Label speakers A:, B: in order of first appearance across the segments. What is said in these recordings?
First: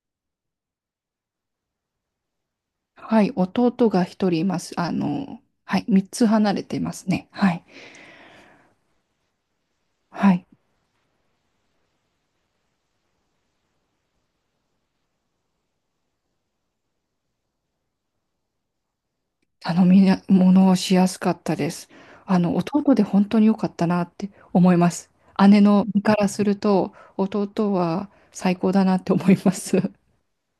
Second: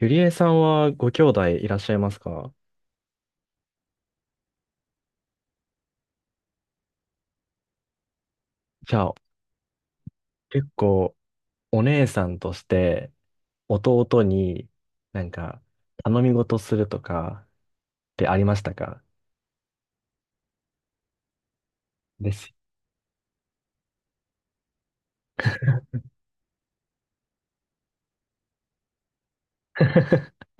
A: ゆりえさんはご兄弟いらっしゃいますか？
B: はい、弟が一人います。はい、三つ離れていますね。はい。
A: じゃあ、
B: はい。
A: 結構お姉さんとして弟になんか頼み事するとかってありましたか？
B: 頼みな物をしやすかったです。
A: です。
B: 弟で本当に良かったなって思います。姉の身からすると、弟は最高だなって思います。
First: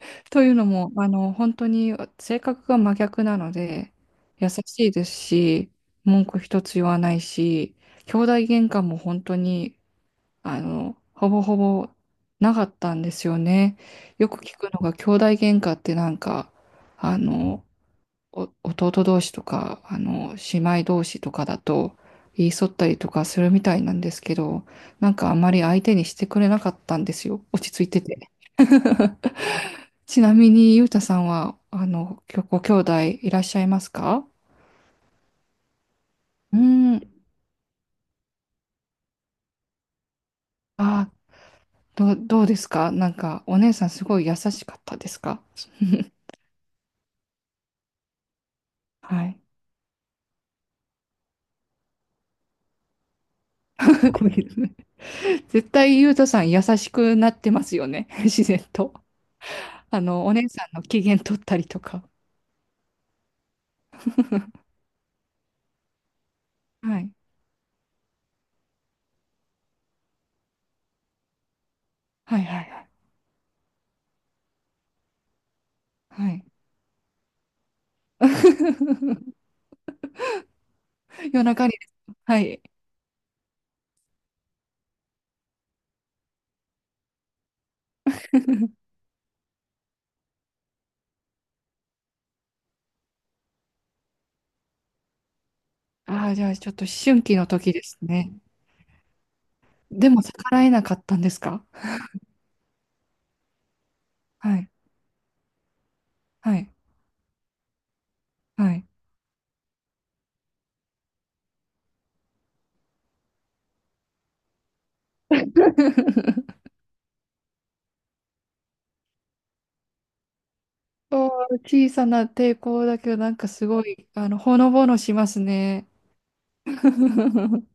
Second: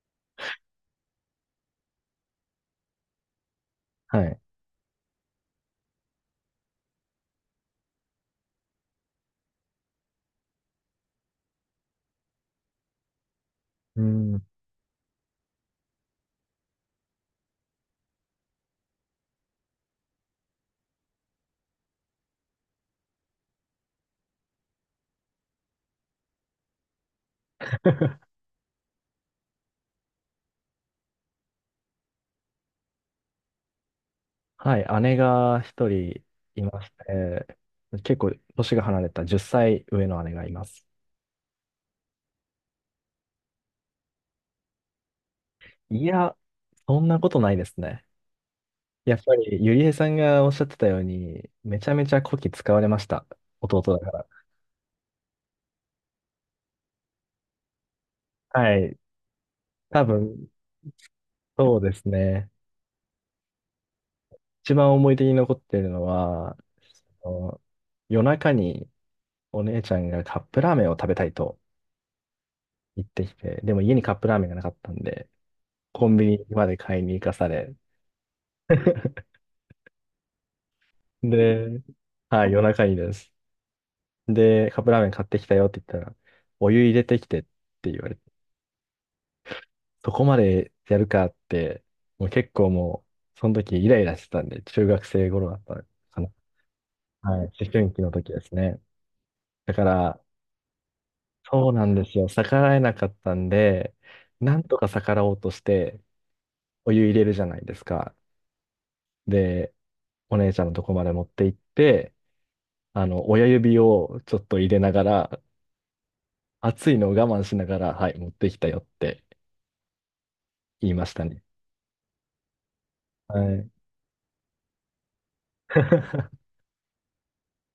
B: というのも、本当に性格が真逆なので、
A: はい。
B: 優しいですし、文句一つ言わないし、兄弟喧嘩も本当にほぼほぼなかったんですよね。
A: う
B: よく
A: ん。
B: 聞くのが、兄弟喧嘩ってなんか、あの、お弟同士とか、姉妹同士とかだと、言い添ったりとかするみたいなんですけど、なんかあんまり相手にしてくれなかったんですよ。落ち着いてて。ちなみに、ゆうたさんは、きょご兄弟いらっしゃいますか？
A: はい。姉が一人
B: うー
A: いまし
B: ん。
A: て、結構年が離れた10歳上の姉がいます。
B: あ、どうですかなんか、お姉さんすごい優しかったですか？
A: いや、そんなことないですね。やっ
B: は
A: ぱ
B: い。
A: りゆりえさんがおっしゃってたように、めちゃめちゃこき使われました。弟だ
B: ご
A: か
B: めんなさい、絶対ゆうとさん優しくなってますよね。自
A: ら。
B: 然
A: は
B: と。
A: い。多
B: お
A: 分、
B: 姉さんの機嫌取ったり
A: そう
B: と
A: で
B: か。
A: すね。一番思い出に残ってるのは、
B: はい。
A: その夜中にお姉ちゃんがカップラーメンを食べたいと
B: はいはい
A: 言ってきて、でも家にカップラーメンがなかったんで、コン
B: は
A: ビ
B: い。は
A: ニ
B: い。
A: まで買いに行かされ、
B: 夜中に。
A: で、
B: は
A: はい、夜
B: い。
A: 中にです。で、カップラーメン買ってきたよって言ったら、お湯入れてきてって言われて、そこまでやるかって、もう結構もう、その時イライラしてたんで、中学生頃だったかな。
B: ああ、じゃあちょっと思春期
A: は
B: の
A: い、思
B: 時で
A: 春
B: す
A: 期の時
B: ね。
A: ですね。だか
B: で
A: ら、
B: も逆らえなかったんですか？
A: そうなんですよ。逆らえなかったんで、な
B: は
A: ん
B: い。
A: とか逆らおうとして、
B: はい。
A: お湯入れるじゃないですか。
B: はい。
A: で、お姉ちゃんのとこまで持って行って、親指をちょっと入れながら、熱いのを我慢しながら、はい、持ってきたよって言いました
B: お
A: ね。
B: ー、小さな抵抗だけど、なん
A: は
B: かす
A: い。
B: ごい、ほのぼのしますね。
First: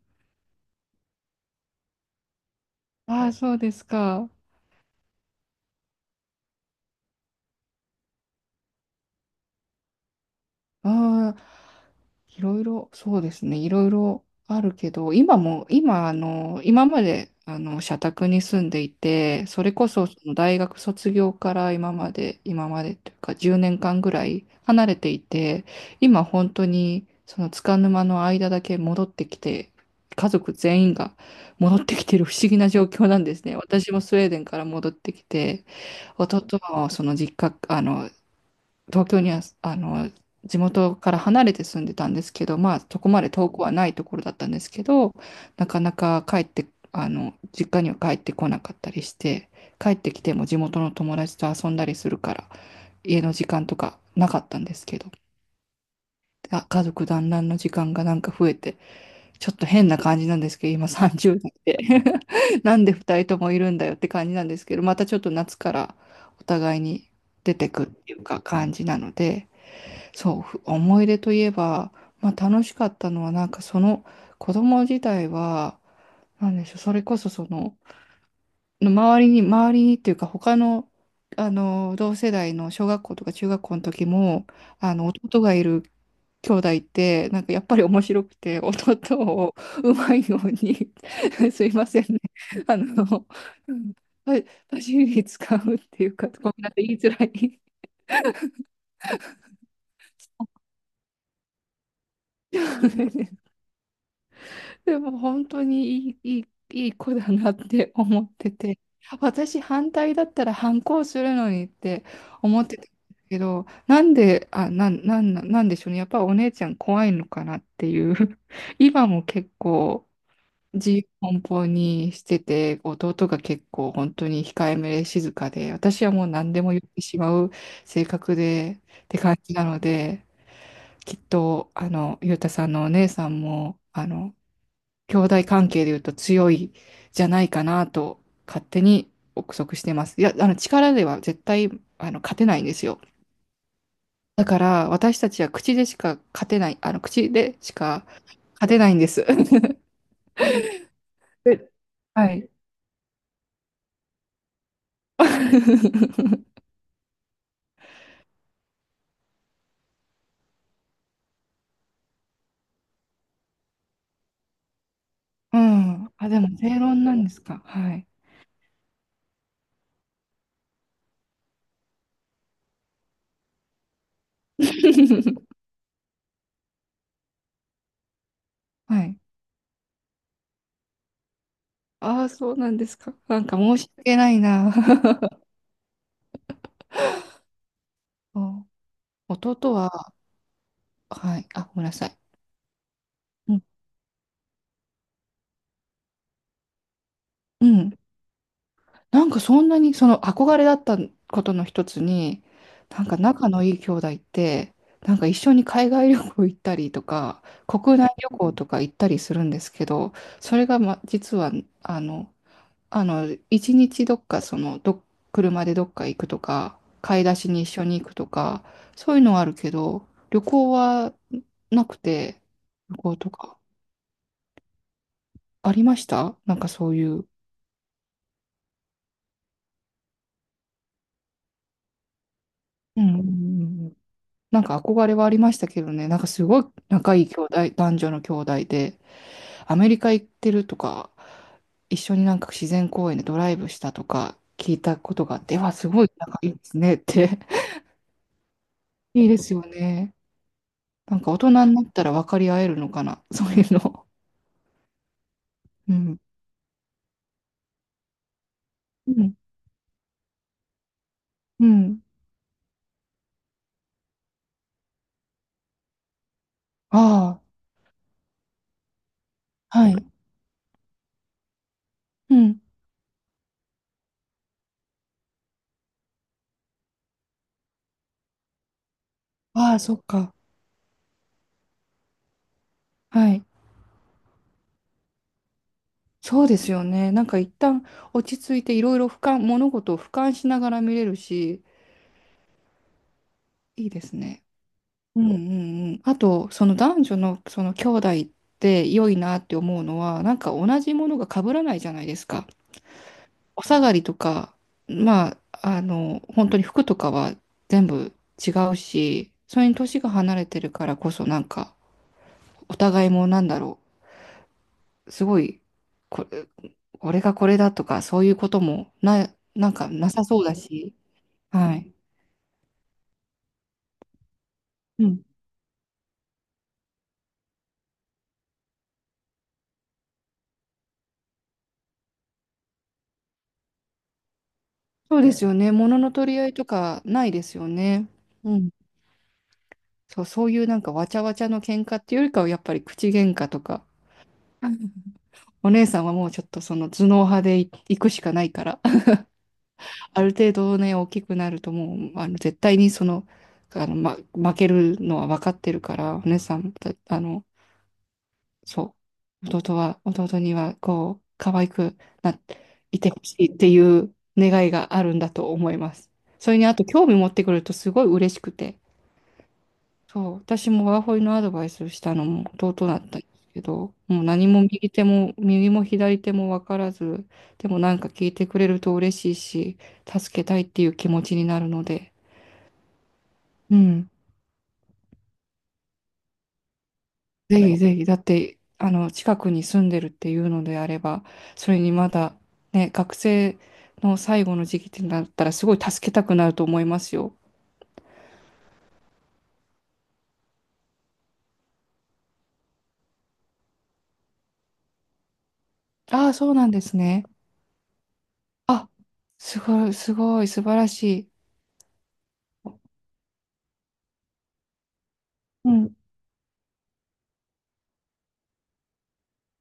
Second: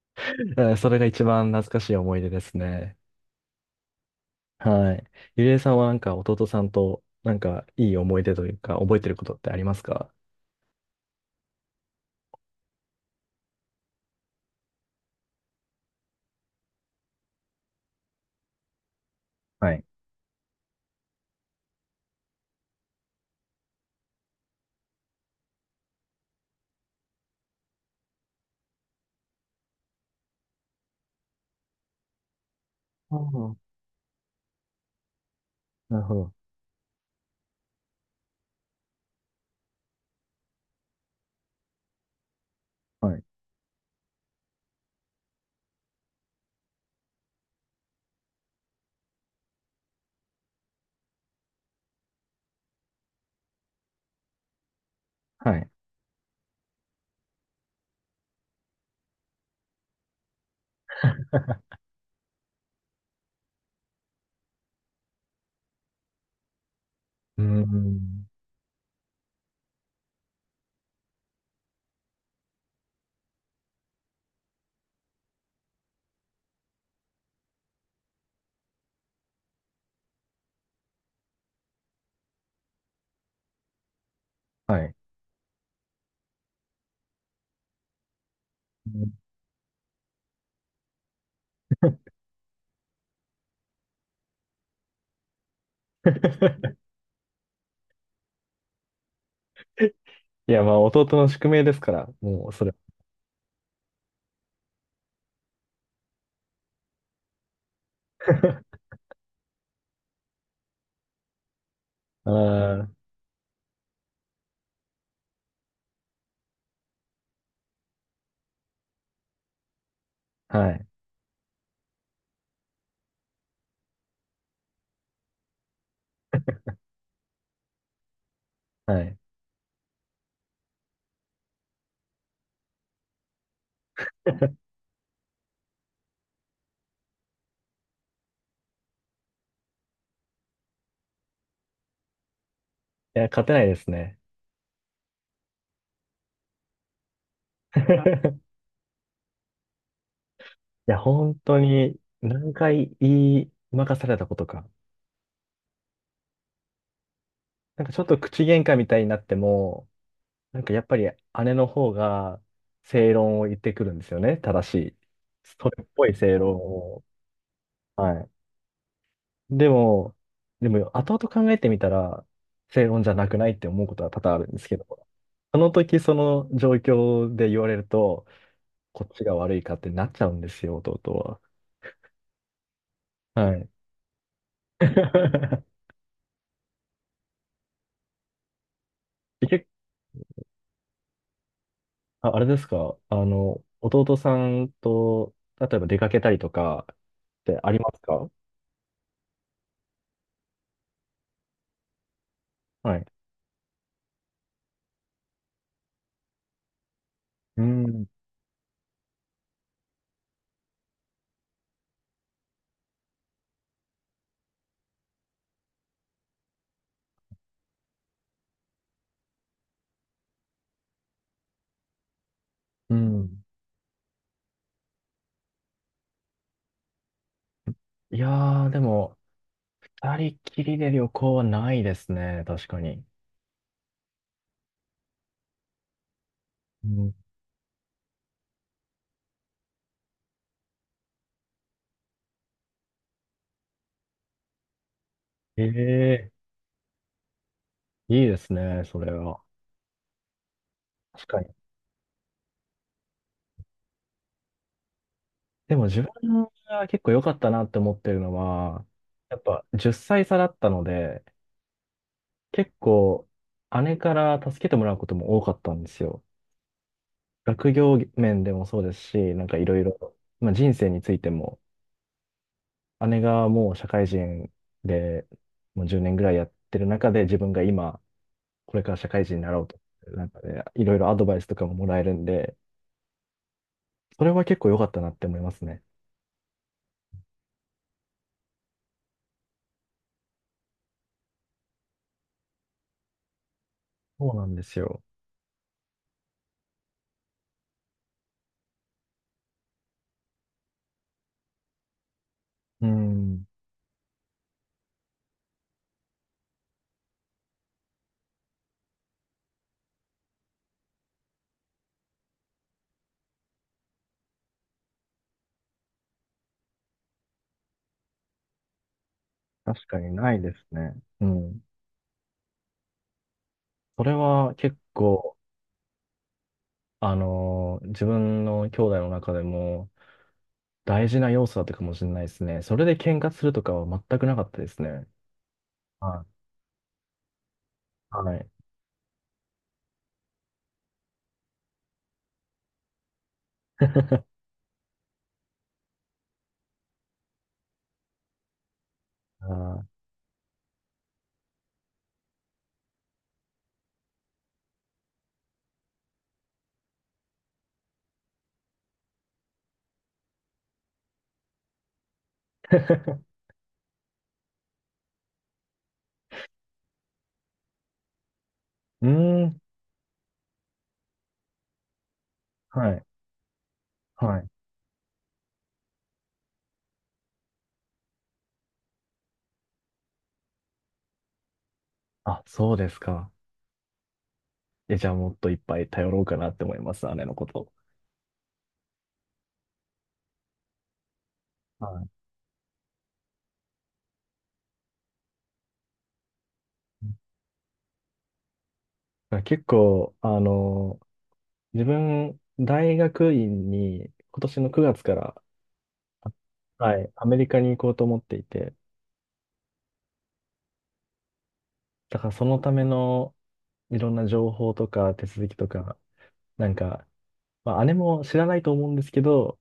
A: それが一番懐かしい思い出ですね。
B: ああ、そうですか。
A: はい。ゆりえさんはなんか弟さんとなんかいい思い出というか、覚えてることってありますか？
B: ああ、いろいろ、そうですね、いろいろあるけど、今も、今、今まで、社宅に住んでいて、そ
A: は
B: れ
A: い。
B: こそ、その大学卒業から今まで、今までというか、10年間ぐらい離れていて、今、本当に、その、束の間の間だけ戻ってきて、家族全員が戻ってきてる不思議な状況
A: あ
B: なんです
A: あ、
B: ね。私もスウェーデンから戻ってきて、
A: なるほど。
B: 弟もその実家、東京には、地元から離れて住んでたんですけど、まあ、そこ
A: は
B: ま
A: い。
B: で遠くはないところだったんですけど、なかなか帰って、実家には帰ってこなかったりして、帰ってきても地元の友達と遊んだりするから、家の時間とかなかったんですけど、
A: はい。
B: あ、家族団らんの時間がなんか増えて、ちょっと変な感じなんですけど、今30代で なんで2人ともいるんだよって感じなんですけど、またちょっと夏からお互いに
A: うー
B: 出てくっていう
A: ん。
B: か感じなので、そう、ふ思い出といえば、まあ楽しかったのは、なんかその子供自体は、なんでしょう、それこそその、周りにっていうか、他の、同世代の小学校とか中学校の時も、弟がいる兄弟って、なんかやっぱり面白くて、
A: うん
B: 弟をうまいように すいませんね、あの、うんパパシリ に使うっていうか、ごめんなさい、言いづらい。
A: いや、まあ、弟の宿命ですから、もう、それ
B: でも本当にいい子だなって思って
A: は。
B: て、私反対だったら反抗するのにって思ってたん
A: あ
B: ですけど、なんで、なんでしょうね。やっぱお姉ちゃん怖いのかなっていう。今も結構
A: あ、はい、
B: 自由奔放にしてて、弟が結構本当に控えめで静かで、私はもう何でも言ってしまう性格で
A: は
B: って
A: い。
B: 感じなので、きっと、ゆうたさんのお姉さんも、兄弟関係で言うと強いじゃないかなと勝手に憶測してます。いや、あの力では絶対あの勝てないんですよ。
A: いや、勝てないですね。
B: だから私たちは口でしか勝てない、あの口でしか
A: い
B: 勝てないんです。
A: や、本当
B: え、
A: に
B: はい。
A: 何回言い任されたことか。なんかちょっと口喧嘩みたいになっても、なんかやっぱり姉の方が正論を言ってくるんですよね。正しい。
B: う
A: それっぽ
B: ん。
A: い
B: あ、
A: 正
B: でも
A: 論
B: 正論
A: を。
B: なんですか。はい。
A: はい。でも、でも後々考えてみたら正論じゃなくないって思うことは多々あるんですけど。そ の時その状況で言われると、
B: は
A: こっ
B: い。
A: ちが悪いかってなっちゃうんですよ、弟は。
B: ああ、そうなんですか。なん
A: は
B: か
A: い。
B: 申し訳ないな。そう、
A: え結
B: 弟は、はい。あ、ごめんなさい。
A: あ、あれですか、
B: うん。
A: 弟さんと、例えば出かけたりとかって
B: う
A: ありま
B: ん、
A: すか？
B: なんかそんなにその憧れだったことの一つに、
A: は
B: な
A: い。
B: んか仲のいい兄弟って、なんか一緒に海外旅行行ったりとか、
A: う
B: 国
A: ん。
B: 内旅行とか行ったりするんですけど、それが、ま、実は、あの、あの、一日どっか、車でどっか行くとか、買い出しに一緒に行くとか、そういうのはあるけど、旅行はなくて、
A: う
B: 旅行と
A: ん。
B: か、ありましたなんかそういう。
A: いやー、でも、二人きりで旅行はないですね、確か
B: う
A: に。
B: んうんうんうん、なんか憧れはありましたけどね、なんかすごい
A: うん、
B: 仲いい兄弟、男女の兄弟で、アメリカ行ってるとか、一緒になんか自然公園でドライブしたとか聞いたことがあって、うわ、すごい
A: ええ
B: 仲いいですねって。
A: いいですね、それ
B: いいで
A: は。
B: すよね。なん
A: 確
B: か大
A: かに。
B: 人になったら分かり合えるのかな、そういうの。
A: でも
B: う
A: 自分
B: ん。
A: が結構良かったなって思ってるのは、
B: うん。
A: やっぱ10歳差だったので、
B: うん。
A: 結構姉から助けてもらうことも多かったんですよ。
B: あ
A: 学業面でもそうですし、なんかいろ
B: あ、
A: い
B: はい。
A: ろ、まあ、人生についても、
B: うん。
A: 姉がもう社会人でもう10年ぐらいやってる中で、自分が今、これから社会人になろう
B: あ
A: と、
B: あ、そっ
A: なん
B: か。
A: かね、いろいろアドバイスとかももらえるんで、
B: はい。
A: それは結構良かったなって思いますね。
B: そうですよね。なんか一旦落ち着いていろいろ俯瞰、物事を俯瞰しながら見れるし、いいです
A: そう
B: ね。
A: なんですよ。
B: うんうんうん。あと、その男女のその兄弟って良いなって思うのは、なんか同じものが被らないじゃないですか。
A: うん、
B: お下がりとか、まあ、本当に服とかは全部違うし、それに年が離れてるからこそ、なんか、お互いもなんだろう、すごい、これ、俺がこれだとか、そういうこともな、なん
A: 確
B: か
A: か
B: な
A: に
B: さ
A: ない
B: そう
A: で
B: だ
A: すね。
B: し、
A: うん。
B: はい。
A: それは結
B: うん。
A: 構、自分の兄弟の中でも大事な要素だったかもしれないですね。それで喧嘩するとかは全くなかったですね。
B: そうですよね。物の
A: は
B: 取り合いとかないですよね。
A: い。はい。
B: そう、そういうなんかわちゃわちゃの喧嘩っていうよりかはやっぱり口喧嘩とか、お姉さんはもうちょっとその頭脳派でい行くしかないから、
A: あ
B: ある程度ね、大きくなるともう、絶対にその、負けるのは分かってるから、お姉さん、あの、そう、弟にはこう、可愛くなっていて
A: ー
B: ほしいっていう願いがあるんだと思います。それにあと興味持ってくれるとすごい嬉しくて、
A: うーん。
B: そう、私もワーホリのアドバイスをしたのも弟
A: は
B: だっ
A: い。
B: たんですけど、もう
A: は
B: 何
A: い。
B: も右手も、右も左も分からず、でもなんか聞いてくれると嬉しいし、助けたいっていう気持ちになるので、
A: あ、そうですか。
B: うん、
A: え、じゃあもっといっぱい頼ろうかなって思います、姉のこ
B: ぜ
A: と。
B: ひぜひ、だって、近くに住んでるっていうのであれば、それにま
A: は
B: だ、ね、学生の最後の時期ってなったら、すごい助けたくなると思いますよ。
A: い。結構、自分、大学院に今年の9月から、
B: あ
A: あ
B: あ、そうなんです
A: はい、
B: ね。
A: アメリカに行こうと思っていて、
B: あ、すごい、素晴らしい。
A: だからそのための、いろんな情報とか手続きと
B: うん、
A: か、なんか、まあ、姉も知らないと思うんですけど、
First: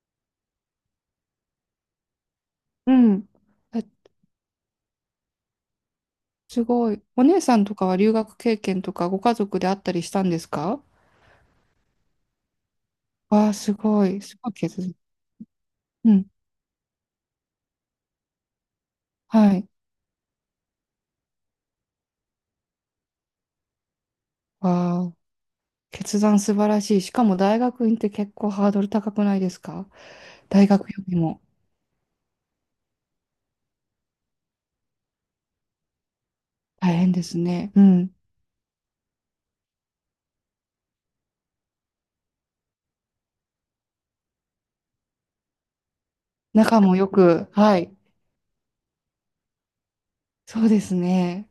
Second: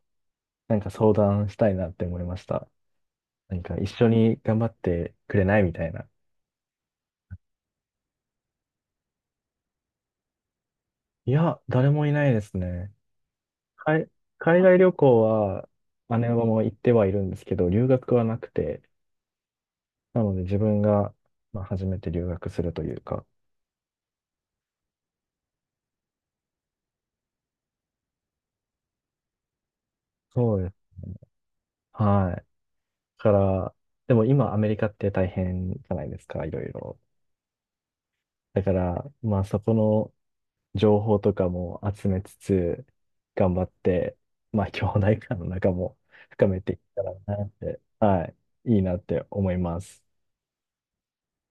A: なんか相談したいなって思いました。
B: うん。
A: なんか一緒に頑張ってくれないみたいな。
B: すごい。お姉さんとかは留学経験とかご家族であったりしたんですか？
A: いや、誰もいないですね。
B: わあ、すご
A: 海、
B: い。すごい
A: 海外
B: 決
A: 旅
B: 断。
A: 行は
B: う
A: 姉
B: ん。
A: はもう行ってはいるんですけど、留学はなくて、
B: はい。
A: なので自分が、まあ、初めて留学するというか。
B: わあ、決断素晴らしい。しかも大学院って結構ハードル高くないですか？
A: そう
B: 大
A: です。
B: 学よりも
A: はい。だから、でも今アメリカって大変じゃないですか、いろい
B: 大
A: ろ。
B: 変ですね。うん。
A: だから、まあそこの、情報とかも集めつつ、頑張って、まあ、兄弟間の仲も深めていっ
B: 仲も
A: た
B: よ
A: らな
B: く。
A: っ
B: は
A: て、
B: い。
A: はい、いいなって思います。
B: そうですね。